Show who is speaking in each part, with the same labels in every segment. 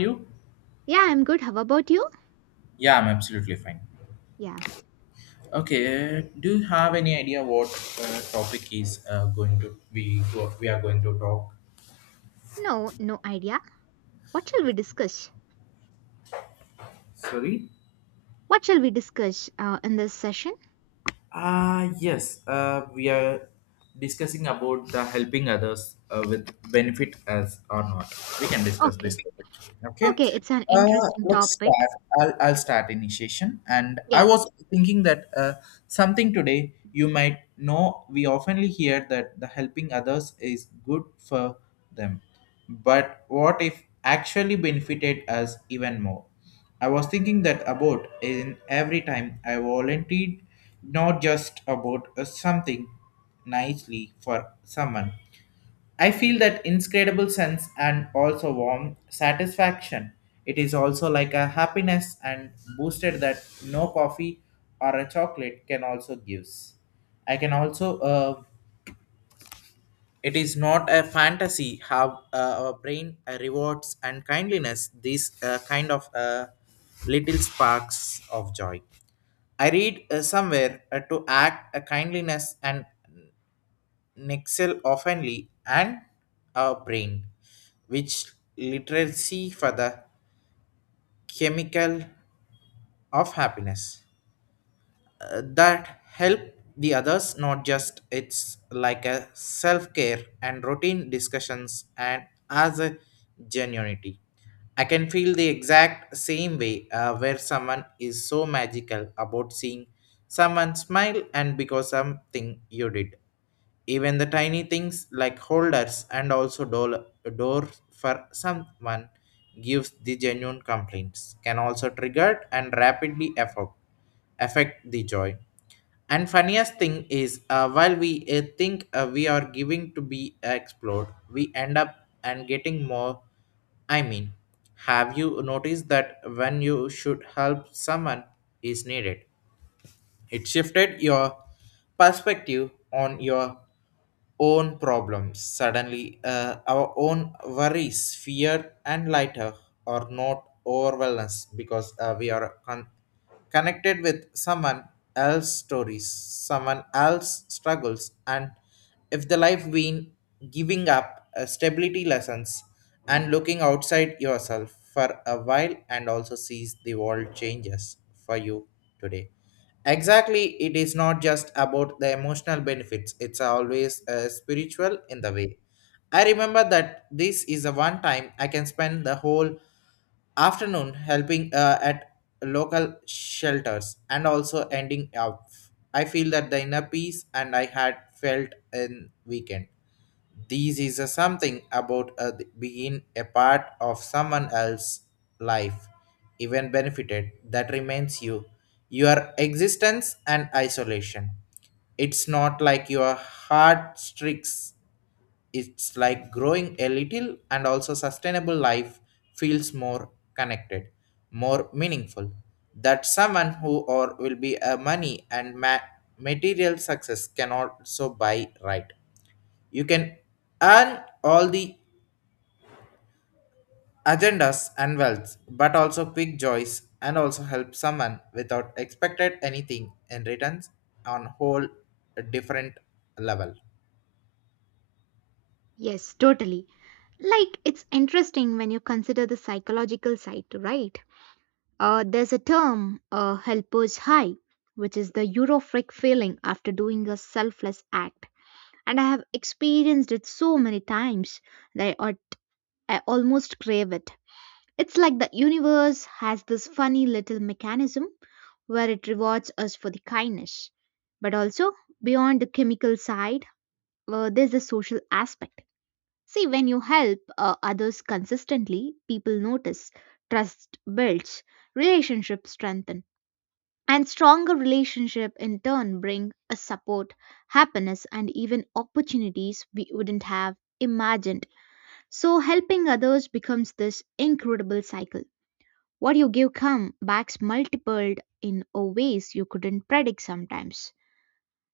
Speaker 1: You?
Speaker 2: Yeah, I'm good. How about you?
Speaker 1: Yeah, I'm absolutely fine.
Speaker 2: Yeah.
Speaker 1: Okay, do you have any idea what topic is going to we are going to talk?
Speaker 2: No, no idea. What shall we discuss?
Speaker 1: Sorry.
Speaker 2: What shall we discuss in this session?
Speaker 1: Ah, yes. We are discussing about the helping others with benefit as or not. We can discuss
Speaker 2: Okay.
Speaker 1: this. Topic. Okay.
Speaker 2: Okay, it's an
Speaker 1: Uh,
Speaker 2: interesting
Speaker 1: let's
Speaker 2: topic.
Speaker 1: start. I'll start initiation. And I
Speaker 2: Yeah.
Speaker 1: was thinking that something today you might know. We oftenly hear that the helping others is good for them, but what if actually benefited us even more? I was thinking that about in every time I volunteered, not just about something nicely for someone. I feel that incredible sense and also warm satisfaction. It is also like a happiness and boosted that no coffee or a chocolate can also gives. I can also it is not a fantasy how our brain rewards and kindliness these kind of little sparks of joy. I read somewhere to act a kindliness and nexel oftenly and our brain, which literacy for the chemical of happiness. That help the others, not just it's like a self-care and routine discussions and as a genuinity. I can feel the exact same way where someone is so magical about seeing someone smile and because something you did, even the tiny things like holders and also door for someone gives the genuine complaints can also trigger and rapidly affect the joy. And funniest thing is, while we think we are giving to be explored, we end up and getting more. I mean, have you noticed that when you should help someone is needed, it shifted your perspective on your own problems. Suddenly, our own worries, fear, and lighter are not overwhelmed because we are connected with someone else's stories, someone else's struggles, and if the life been giving up stability lessons and looking outside yourself for a while and also sees the world changes for you today. Exactly, it is not just about the emotional benefits, it's always spiritual in the way. I remember that this is the one time I can spend the whole afternoon helping at local shelters and also ending up. I feel that the inner peace and I had felt in weekend. This is a something about a being a part of someone else's life, even benefited, that remains you, your existence and isolation. It's not like your heart stricks, it's like growing a little and also sustainable life feels more connected, more meaningful. That someone who or will be a money and material success can also buy, right? You can earn all the agendas and wealth, but also quick joys and also help someone without expected anything in returns on whole different level.
Speaker 2: Yes, totally. Like, it's interesting when you consider the psychological side, right? There's a term, helper's high, which is the euphoric feeling after doing a selfless act. And I have experienced it so many times that I almost crave it. It's like the universe has this funny little mechanism where it rewards us for the kindness. But also, beyond the chemical side, there's the social aspect. See, when you help others consistently, people notice, trust builds, relationships strengthen, and stronger relationship in turn bring a support, happiness, and even opportunities we wouldn't have imagined. So helping others becomes this incredible cycle what you give come backs multiplied in a ways you couldn't predict sometimes.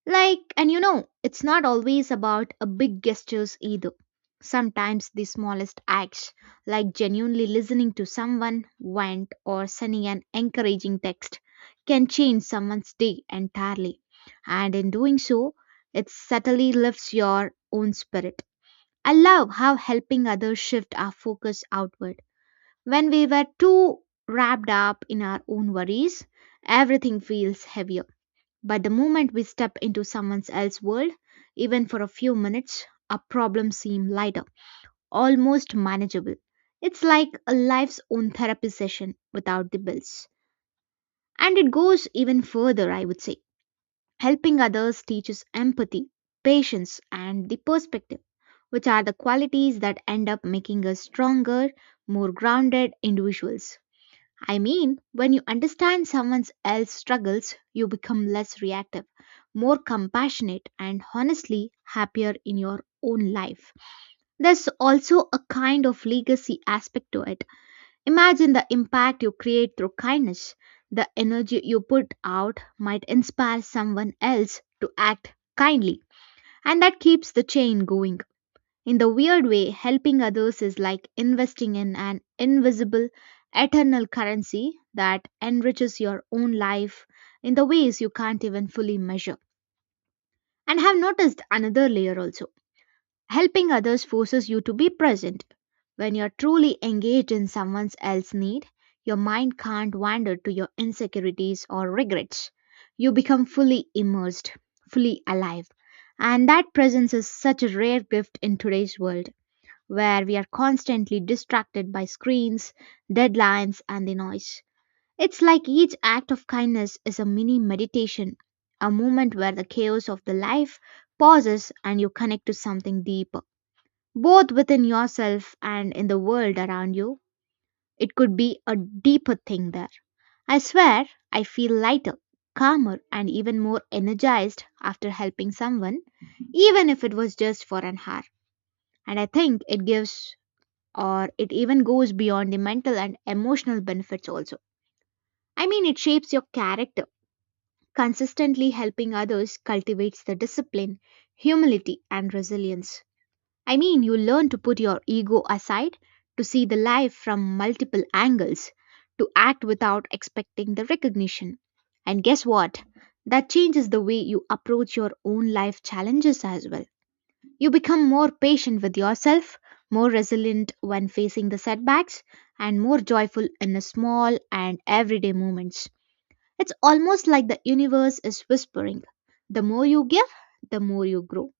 Speaker 2: Like, and you know, it's not always about a big gestures either. Sometimes the smallest acts, like genuinely listening to someone, vent, or sending an encouraging text, can change someone's day entirely. And in doing so, it subtly lifts your own spirit. I love how helping others shift our focus outward when we were too wrapped up in our own worries, everything feels heavier. But the moment we step into someone else's world, even for a few minutes, our problems seem lighter, almost manageable. It's like a life's own therapy session without the bills. And it goes even further, I would say. Helping others teaches empathy, patience, and the perspective, which are the qualities that end up making us stronger, more grounded individuals. I mean, when you understand someone else's struggles, you become less reactive, more compassionate, and honestly happier in your own life. There's also a kind of legacy aspect to it. Imagine the impact you create through kindness. The energy you put out might inspire someone else to act kindly, and that keeps the chain going. In the weird way, helping others is like investing in an invisible, eternal currency that enriches your own life in the ways you can't even fully measure. And have noticed another layer also. Helping others forces you to be present. When you're truly engaged in someone else's need, your mind can't wander to your insecurities or regrets. You become fully immersed, fully alive. And that presence is such a rare gift in today's world where we are constantly distracted by screens, deadlines, and the noise. It's like each act of kindness is a mini meditation, a moment where the chaos of the life pauses and you connect to something deeper, both within yourself and in the world around you. It could be a deeper thing there. I swear, I feel lighter, calmer, and even more energized after helping someone, even if it was just for an hour. And I think it gives or it even goes beyond the mental and emotional benefits also. I mean, it shapes your character. Consistently helping others cultivates the discipline, humility, and resilience. I mean, you learn to put your ego aside, to see the life from multiple angles, to act without expecting the recognition. And guess what? That changes the way you approach your own life challenges as well. You become more patient with yourself, more resilient when facing the setbacks, and more joyful in the small and everyday moments. It's almost like the universe is whispering the more you give, the more you grow.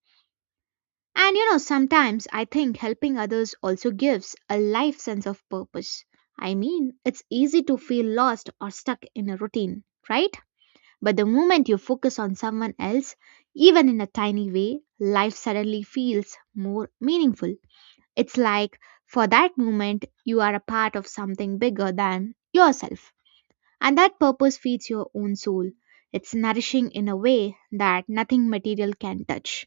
Speaker 2: And you know, sometimes I think helping others also gives a life sense of purpose. I mean, it's easy to feel lost or stuck in a routine, right? But the moment you focus on someone else, even in a tiny way, life suddenly feels more meaningful. It's like for that moment, you are a part of something bigger than yourself, and that purpose feeds your own soul. It's nourishing in a way that nothing material can touch.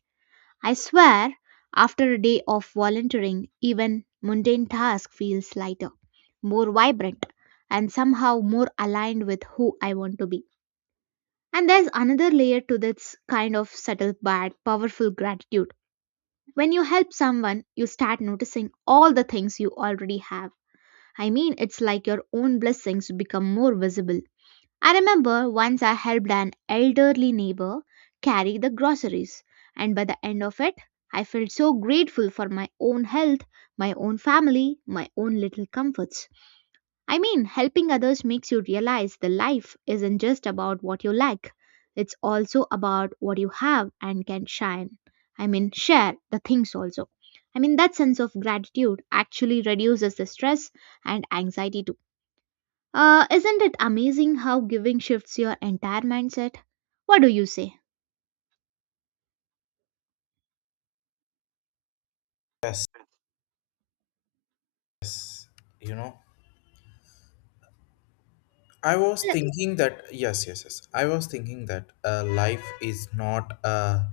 Speaker 2: I swear, after a day of volunteering, even mundane task feels lighter, more vibrant, and somehow more aligned with who I want to be. And there's another layer to this kind of subtle but powerful gratitude. When you help someone, you start noticing all the things you already have. I mean, it's like your own blessings become more visible. I remember once I helped an elderly neighbor carry the groceries, and by the end of it, I felt so grateful for my own health, my own family, my own little comforts. I mean, helping others makes you realize the life isn't just about what you lack, it's also about what you have and can shine. I mean, share the things also. I mean, that sense of gratitude actually reduces the stress and anxiety too. Isn't it amazing how giving shifts your entire mindset? What do you say?
Speaker 1: You know, I was thinking that yes, yes, yes. I was thinking that life is not a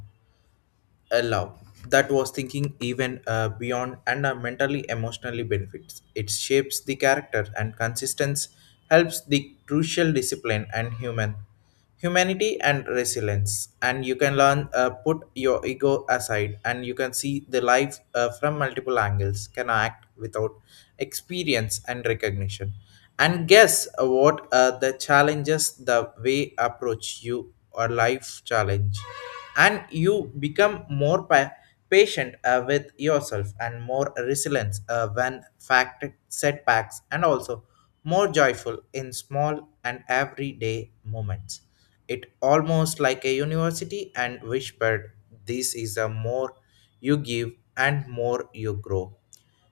Speaker 1: allow that was thinking even beyond and mentally emotionally benefits, it shapes the character and consistency helps the crucial discipline and humanity and resilience, and you can learn put your ego aside and you can see the life from multiple angles, can act without experience and recognition. And guess what, the challenges the way approach you or life challenge. And you become more patient with yourself and more resilient when fact setbacks and also more joyful in small and everyday moments. It almost like a university and whispered, this is a more you give and more you grow.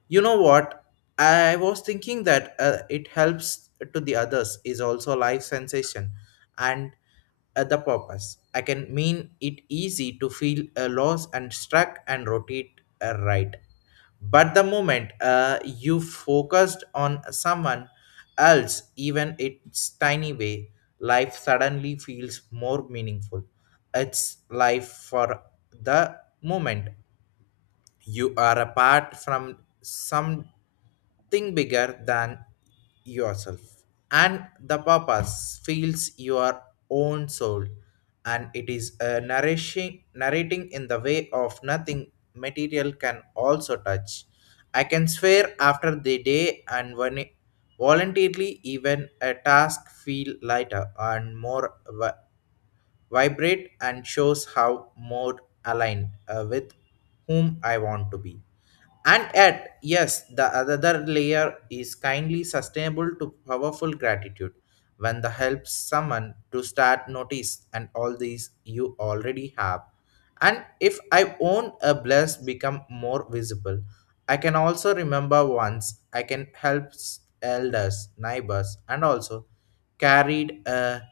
Speaker 1: You know what? I was thinking that it helps to the others is also life sensation and the purpose. I can mean it easy to feel a loss and struck and rotate, right. But the moment you focused on someone else, even its tiny way, life suddenly feels more meaningful. It's life for the moment you are apart from something bigger than yourself. And the purpose feels your own soul, and it is a nourishing, narrating in the way of nothing material can also touch. I can swear, after the day and when voluntarily, even a task feel lighter and more vibrate and shows how more aligned with whom I want to be. And yet, yes, the other layer is kindly sustainable to powerful gratitude when the helps someone to start notice and all these you already have. And if I own a bless become more visible, I can also remember once I can help elders, neighbors, and also carried a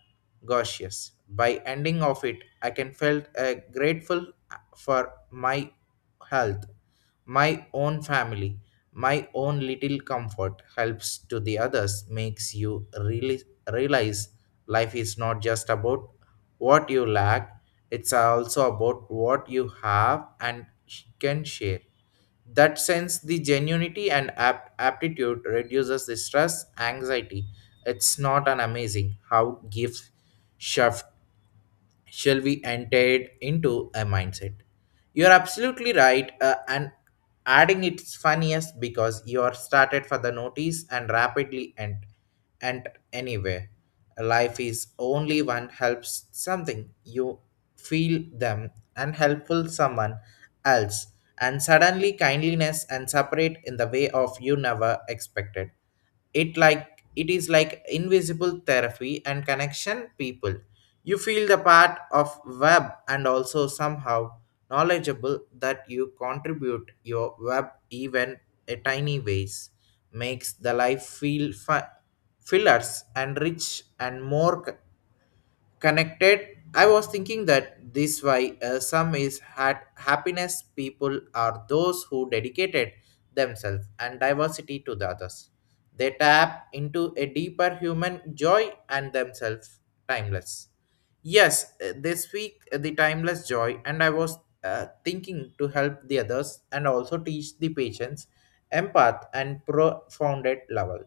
Speaker 1: gaseous. By ending of it, I can felt grateful for my health, my own family, my own little comfort, helps to the others makes you really realize life is not just about what you lack, it's also about what you have and can share. That sense the genuinity and aptitude reduces the stress anxiety. It's not an amazing how gift shift shall be entered into a mindset. You're absolutely right, and adding it's funniest because you are started for the notice and rapidly and anywhere. Life is only one helps something you feel them and helpful someone else, and suddenly kindliness and separate in the way of you never expected. It like it is like invisible therapy and connection people. You feel the part of web and also somehow knowledgeable that you contribute your web even a tiny ways makes the life feel fillers and rich and more connected. I was thinking that this why some is had happiness people are those who dedicated themselves and diversity to the others. They tap into a deeper human joy and themselves timeless. Yes, this week, the timeless joy. And I was thinking to help the others and also teach the patients, empath and profounded level.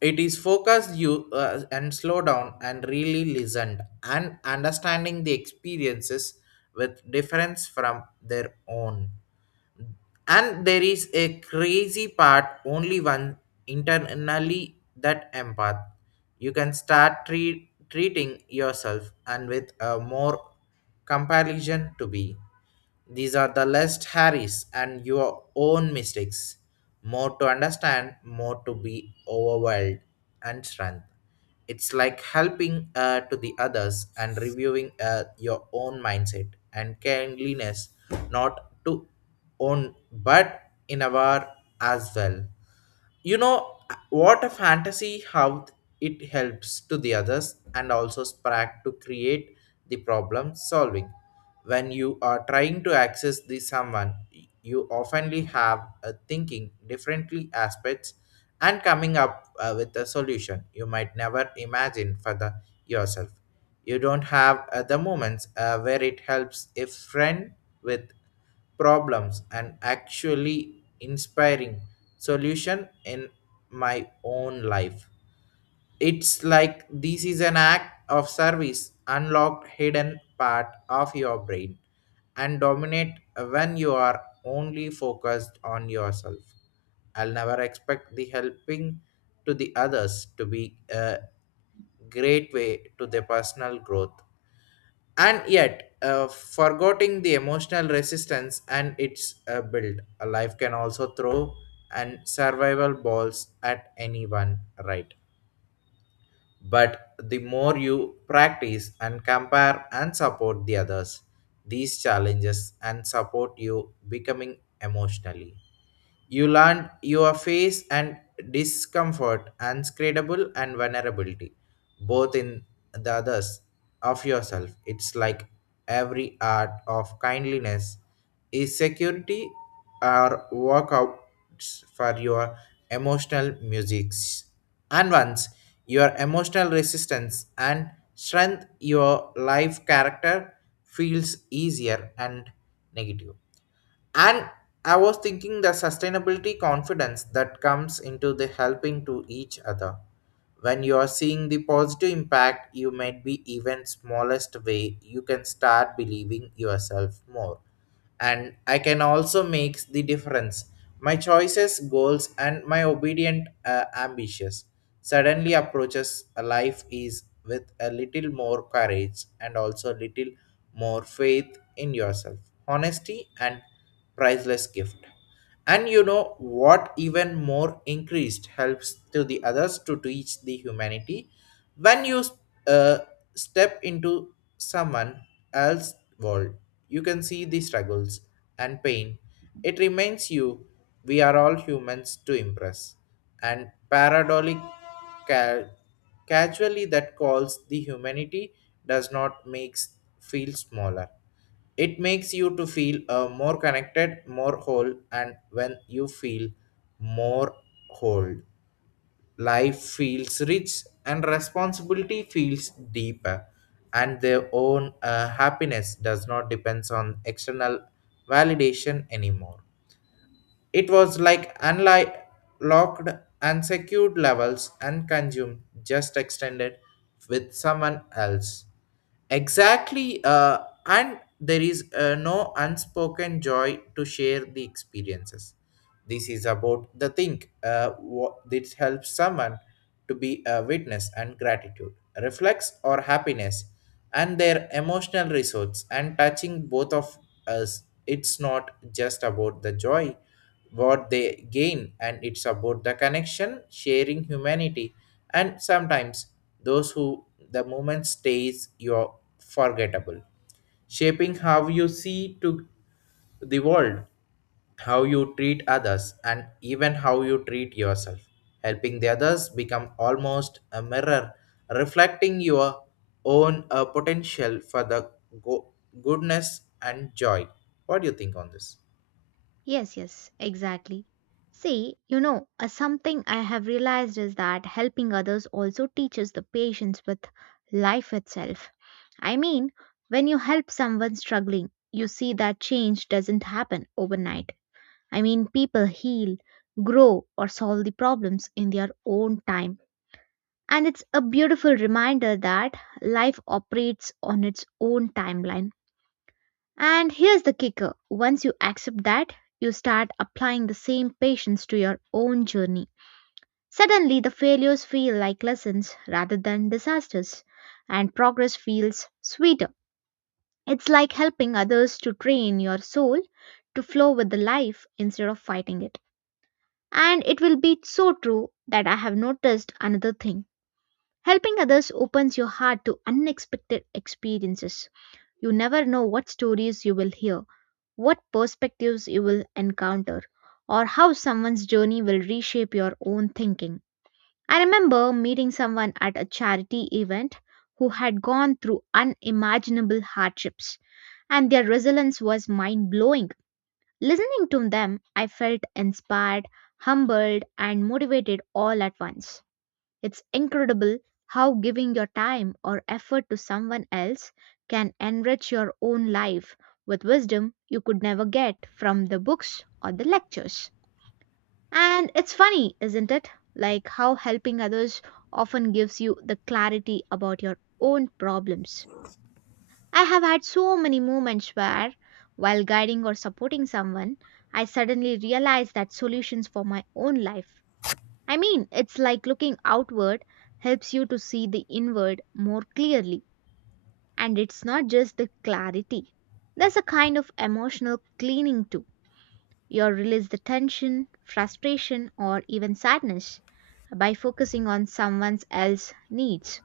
Speaker 1: It is focused you and slow down and really listened and understanding the experiences with difference from their own. And there is a crazy part, only one internally that empath. You can start treating yourself and with a more comparison to be. These are the less Harris and your own mistakes. More to understand, more to be overwhelmed and strength. It's like helping to the others and reviewing your own mindset and kindliness, not to own but in a war as well. You know what a fantasy how it helps to the others and also sprack to create the problem solving. When you are trying to access the someone, you oftenly have a thinking differently aspects and coming up with a solution you might never imagine for the yourself. You don't have the moments where it helps a friend with problems and actually inspiring solution in my own life. It's like this is an act of service unlocked hidden part of your brain and dominate when you are only focused on yourself. I'll never expect the helping to the others to be a great way to their personal growth. And yet, forgetting the emotional resistance, and its build a life can also throw and survival balls at anyone, right? But the more you practice and compare and support the others, these challenges and support you becoming emotionally, you learn your face and discomfort, unscredible and vulnerability, both in the others of yourself. It's like every art of kindliness is security or workouts for your emotional musics. And once your emotional resistance and strength, your life character feels easier and negative. And I was thinking the sustainability confidence that comes into the helping to each other. When you are seeing the positive impact, you might be even smallest way, you can start believing yourself more. And I can also make the difference. My choices, goals, and my obedient ambitious suddenly approaches a life is with a little more courage and also little more faith in yourself, honesty, and priceless gift. And you know what, even more increased helps to the others to teach the humanity. When you uh, step into someone else's world, you can see the struggles and pain. It reminds you we are all humans to impress, and paradoxically, ca- casually that calls the humanity does not makes feel smaller. It makes you to feel more connected, more whole. And when you feel more whole, life feels rich and responsibility feels deeper, and their own happiness does not depend on external validation anymore. It was like unlocked, locked, and secured levels and consumed, just extended with someone else. Exactly, and there is no unspoken joy to share the experiences. This is about the thing what this helps someone to be a witness and gratitude, reflects or happiness, and their emotional resource and touching both of us. It's not just about the joy what they gain, and it's about the connection sharing humanity. And sometimes those who the moment stays you're forgettable, shaping how you see to the world, how you treat others, and even how you treat yourself. Helping the others become almost a mirror reflecting your own potential for the go- goodness and joy. What do you think on this?
Speaker 2: Yes, yes, exactly. See, you know, something I have realized is that helping others also teaches the patience with life itself. I mean, when you help someone struggling, you see that change doesn't happen overnight. I mean, people heal, grow, or solve the problems in their own time. And it's a beautiful reminder that life operates on its own timeline. And here's the kicker once you accept that, you start applying the same patience to your own journey. Suddenly, the failures feel like lessons rather than disasters, and progress feels sweeter. It's like helping others to train your soul to flow with the life instead of fighting it. And it will be so true that I have noticed another thing. Helping others opens your heart to unexpected experiences. You never know what stories you will hear what perspectives you will encounter, or how someone's journey will reshape your own thinking. I remember meeting someone at a charity event who had gone through unimaginable hardships, and their resilience was mind blowing. Listening to them, I felt inspired, humbled, and motivated all at once. It's incredible how giving your time or effort to someone else can enrich your own life with wisdom you could never get from the books or the lectures. And it's funny, isn't it? Like how helping others often gives you the clarity about your own problems. I have had so many moments where, while guiding or supporting someone, I suddenly realized that solutions for my own life I mean, it's like looking outward helps you to see the inward more clearly. And it's not just the clarity, there's a kind of emotional cleaning too. You release the tension, frustration, or even sadness by focusing on someone else's needs.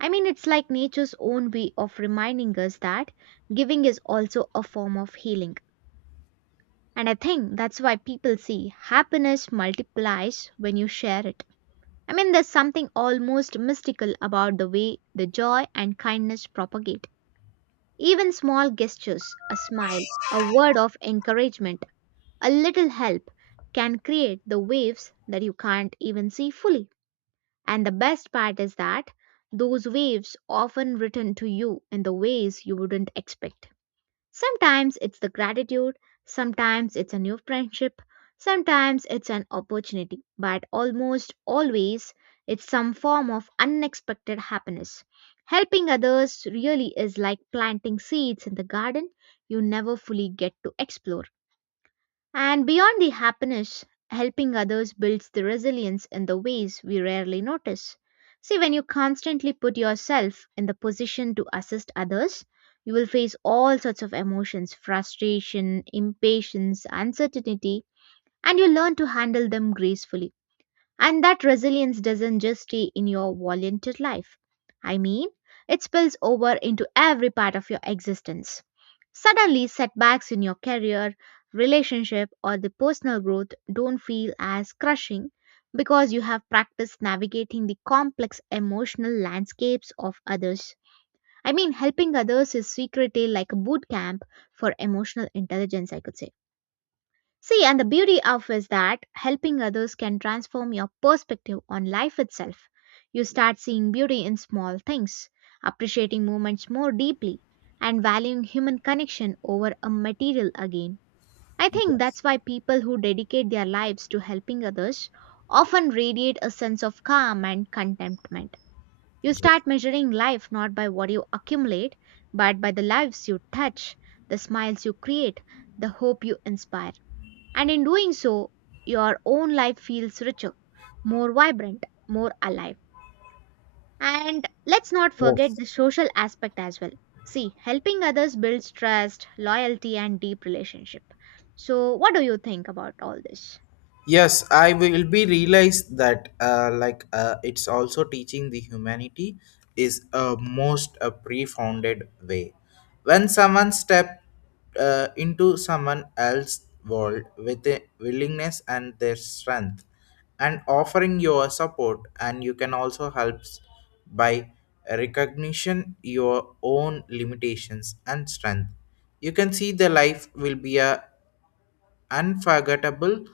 Speaker 2: I mean, it's like nature's own way of reminding us that giving is also a form of healing. And I think that's why people say happiness multiplies when you share it. I mean, there's something almost mystical about the way the joy and kindness propagate. Even small gestures, a smile, a word of encouragement, a little help can create the waves that you can't even see fully. And the best part is that those waves often return to you in the ways you wouldn't expect. Sometimes it's the gratitude, sometimes it's a new friendship, sometimes it's an opportunity, but almost always it's some form of unexpected happiness. Helping others really is like planting seeds in the garden you never fully get to explore. And beyond the happiness, helping others builds the resilience in the ways we rarely notice. See, when you constantly put yourself in the position to assist others, you will face all sorts of emotions frustration, impatience, uncertainty, and you learn to handle them gracefully. And that resilience doesn't just stay in your volunteer life. I mean, it spills over into every part of your existence. Suddenly, setbacks in your career, relationship, or the personal growth don't feel as crushing because you have practiced navigating the complex emotional landscapes of others. I mean, helping others is secretly like a boot camp for emotional intelligence, I could say. See, and the beauty of is that helping others can transform your perspective on life itself. You start seeing beauty in small things, appreciating moments more deeply, and valuing human connection over a material again. I think
Speaker 1: Yes.
Speaker 2: that's why people who dedicate their lives to helping others often radiate a sense of calm and contentment. You start measuring life not by what you accumulate, but by the lives you touch, the smiles you create, the hope you inspire. And in doing so, your own life feels richer, more vibrant, more alive. And let's not forget the social aspect as well. See, helping others builds trust, loyalty, and deep relationship. So, what do you think about all this?
Speaker 1: Yes, I will be realized that like it's also teaching the humanity is a most a pre-founded way. When someone step into someone else's world with a willingness and their strength, and offering your support, and you can also help by recognition your own limitations and strength. You can see the life will be a unforgettable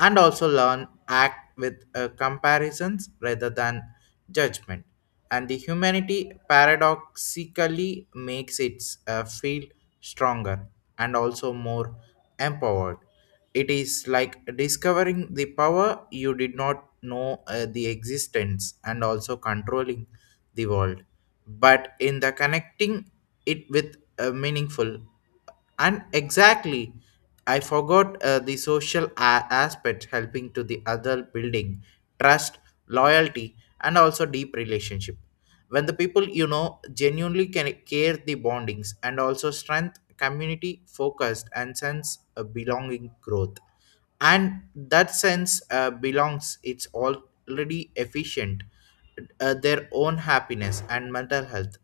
Speaker 1: and also learn act with comparisons rather than judgment. And the humanity paradoxically makes it feel stronger and also more empowered. It is like discovering the power you did not know the existence and also controlling the world but in the connecting it with a meaningful. And exactly, I forgot the social aspect helping to the other building trust, loyalty, and also deep relationship. When the people you know genuinely can care the bondings and also strength community focused and sense a belonging growth, and that sense belongs, it's already efficient their own happiness and mental health.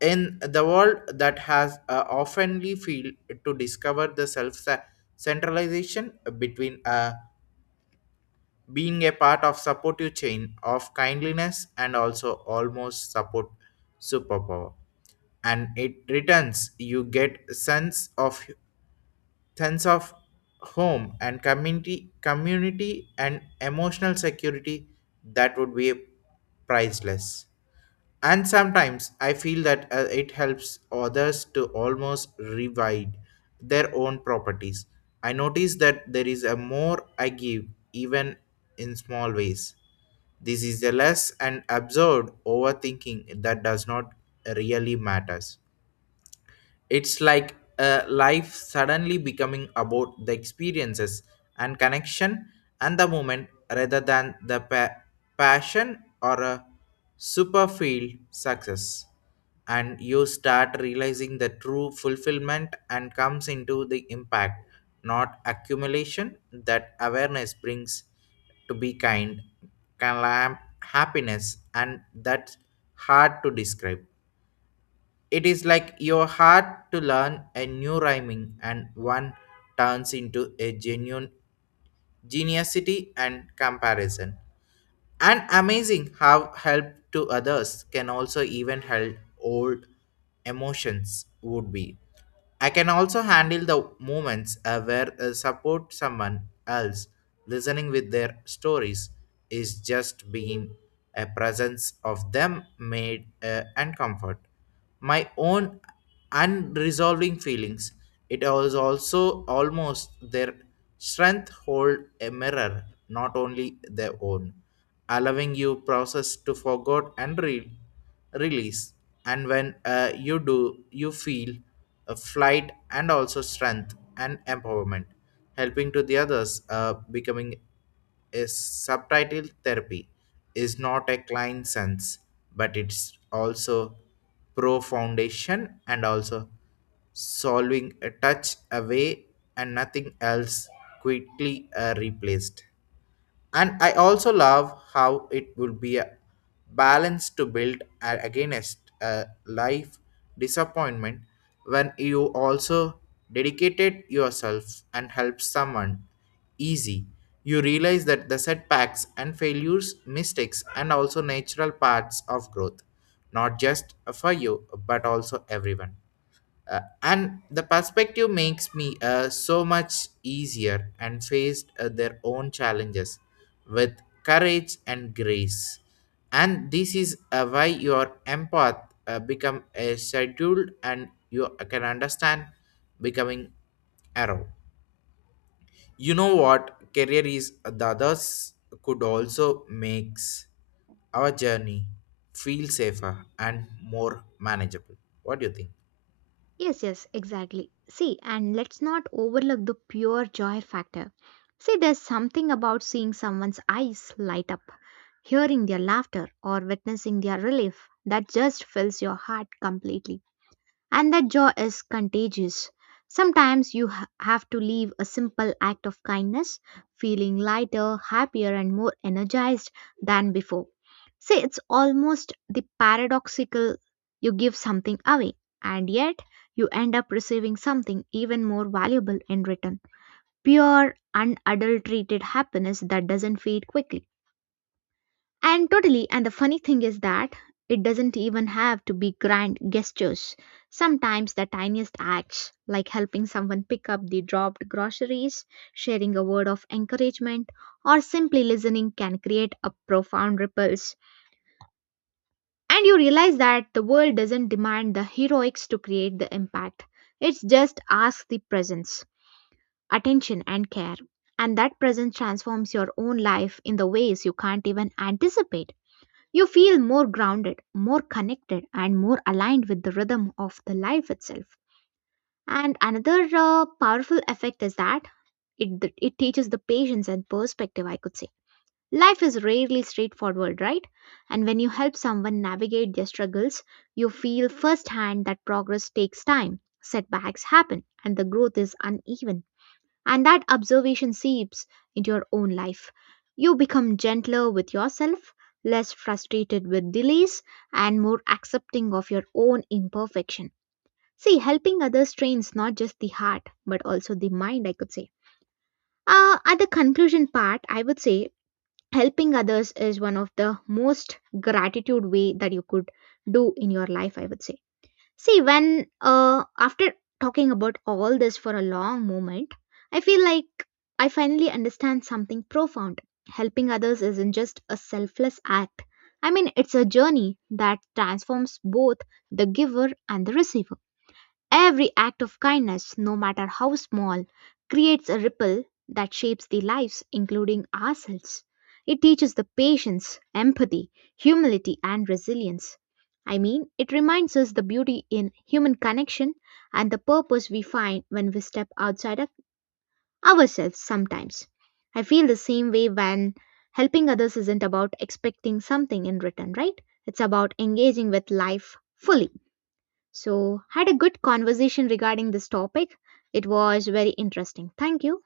Speaker 1: In the world that has oftenly failed to discover the self centralization between being a part of supportive chain of kindliness and also almost support superpower. And it returns you get sense of sense of home and community and emotional security that would be priceless. And sometimes I feel that it helps others to almost revive their own properties. I notice that there is a more I give, even in small ways, this is a less and absurd overthinking that does not really matters. It's like life suddenly becoming about the experiences and connection and the moment rather than the passion or a superficial success. And you start realizing the true fulfillment and comes into the impact, not accumulation. That awareness brings to be kind, calm, happiness, and that's hard to describe. It is like your heart to learn a new rhyming, and one turns into a genuine geniusity and comparison. And amazing how help to others can also even help old emotions would be. I can also handle the moments where support someone else, listening with their stories, is just being a presence of them made and comfort. My own unresolving feelings. It was also almost their strength hold a mirror, not only their own, allowing you process to forget and release. And when you do you feel a flight and also strength and empowerment. Helping to the others becoming a subtitle therapy is not a client sense, but it's also pro foundation and also solving a touch away, and nothing else quickly replaced. And I also love how it will be a balance to build against a life disappointment. When you also dedicated yourself and help someone easy, you realize that the setbacks and failures mistakes and also natural parts of growth, not just for you but also everyone. And the perspective makes me so much easier and faced their own challenges with courage and grace. And this is why your empath become a scheduled and you can understand becoming arrow. You know what career is the others could also makes our journey feel safer and more manageable. What do you think?
Speaker 2: Yes, yes, exactly. See, and let's not overlook the pure joy factor. See, there's something about seeing someone's eyes light up, hearing their laughter, or witnessing their relief that just fills your heart completely. And that joy is contagious. Sometimes you have to leave a simple act of kindness, feeling lighter, happier, and more energized than before. See, it's almost the paradoxical you give something away, and yet you end up receiving something even more valuable in return pure, unadulterated happiness that doesn't fade quickly. And totally, and the funny thing is that it doesn't even have to be grand gestures. Sometimes the tiniest acts, like helping someone pick up the dropped groceries, sharing a word of encouragement, or simply listening, can create a profound ripples. And you realize that the world doesn't demand the heroics to create the impact. It's just ask the presence, attention, and care. And that presence transforms your own life in the ways you can't even anticipate. You feel more grounded, more connected, and more aligned with the rhythm of the life itself. And another powerful effect is that it teaches the patience and perspective, I could say. Life is rarely straightforward, right? And when you help someone navigate their struggles, you feel firsthand that progress takes time, setbacks happen, and the growth is uneven and that observation seeps into your own life. You become gentler with yourself, less frustrated with delays, and more accepting of your own imperfection. See, helping others trains not just the heart, but also the mind, I could say. At the conclusion part, I would say helping others is one of the most gratitude way that you could do in your life, I would say. See, when after talking about all this for a long moment, I feel like I finally understand something profound. Helping others isn't just a selfless act. I mean, it's a journey that transforms both the giver and the receiver. Every act of kindness, no matter how small, creates a ripple that shapes the lives, including ourselves. It teaches the patience, empathy, humility, and resilience. I mean, it reminds us the beauty in human connection and the purpose we find when we step outside of ourselves sometimes. I feel the same way when helping others isn't about expecting something in return, right? It's about engaging with life fully. So, had a good conversation regarding this topic. It was very interesting. Thank you.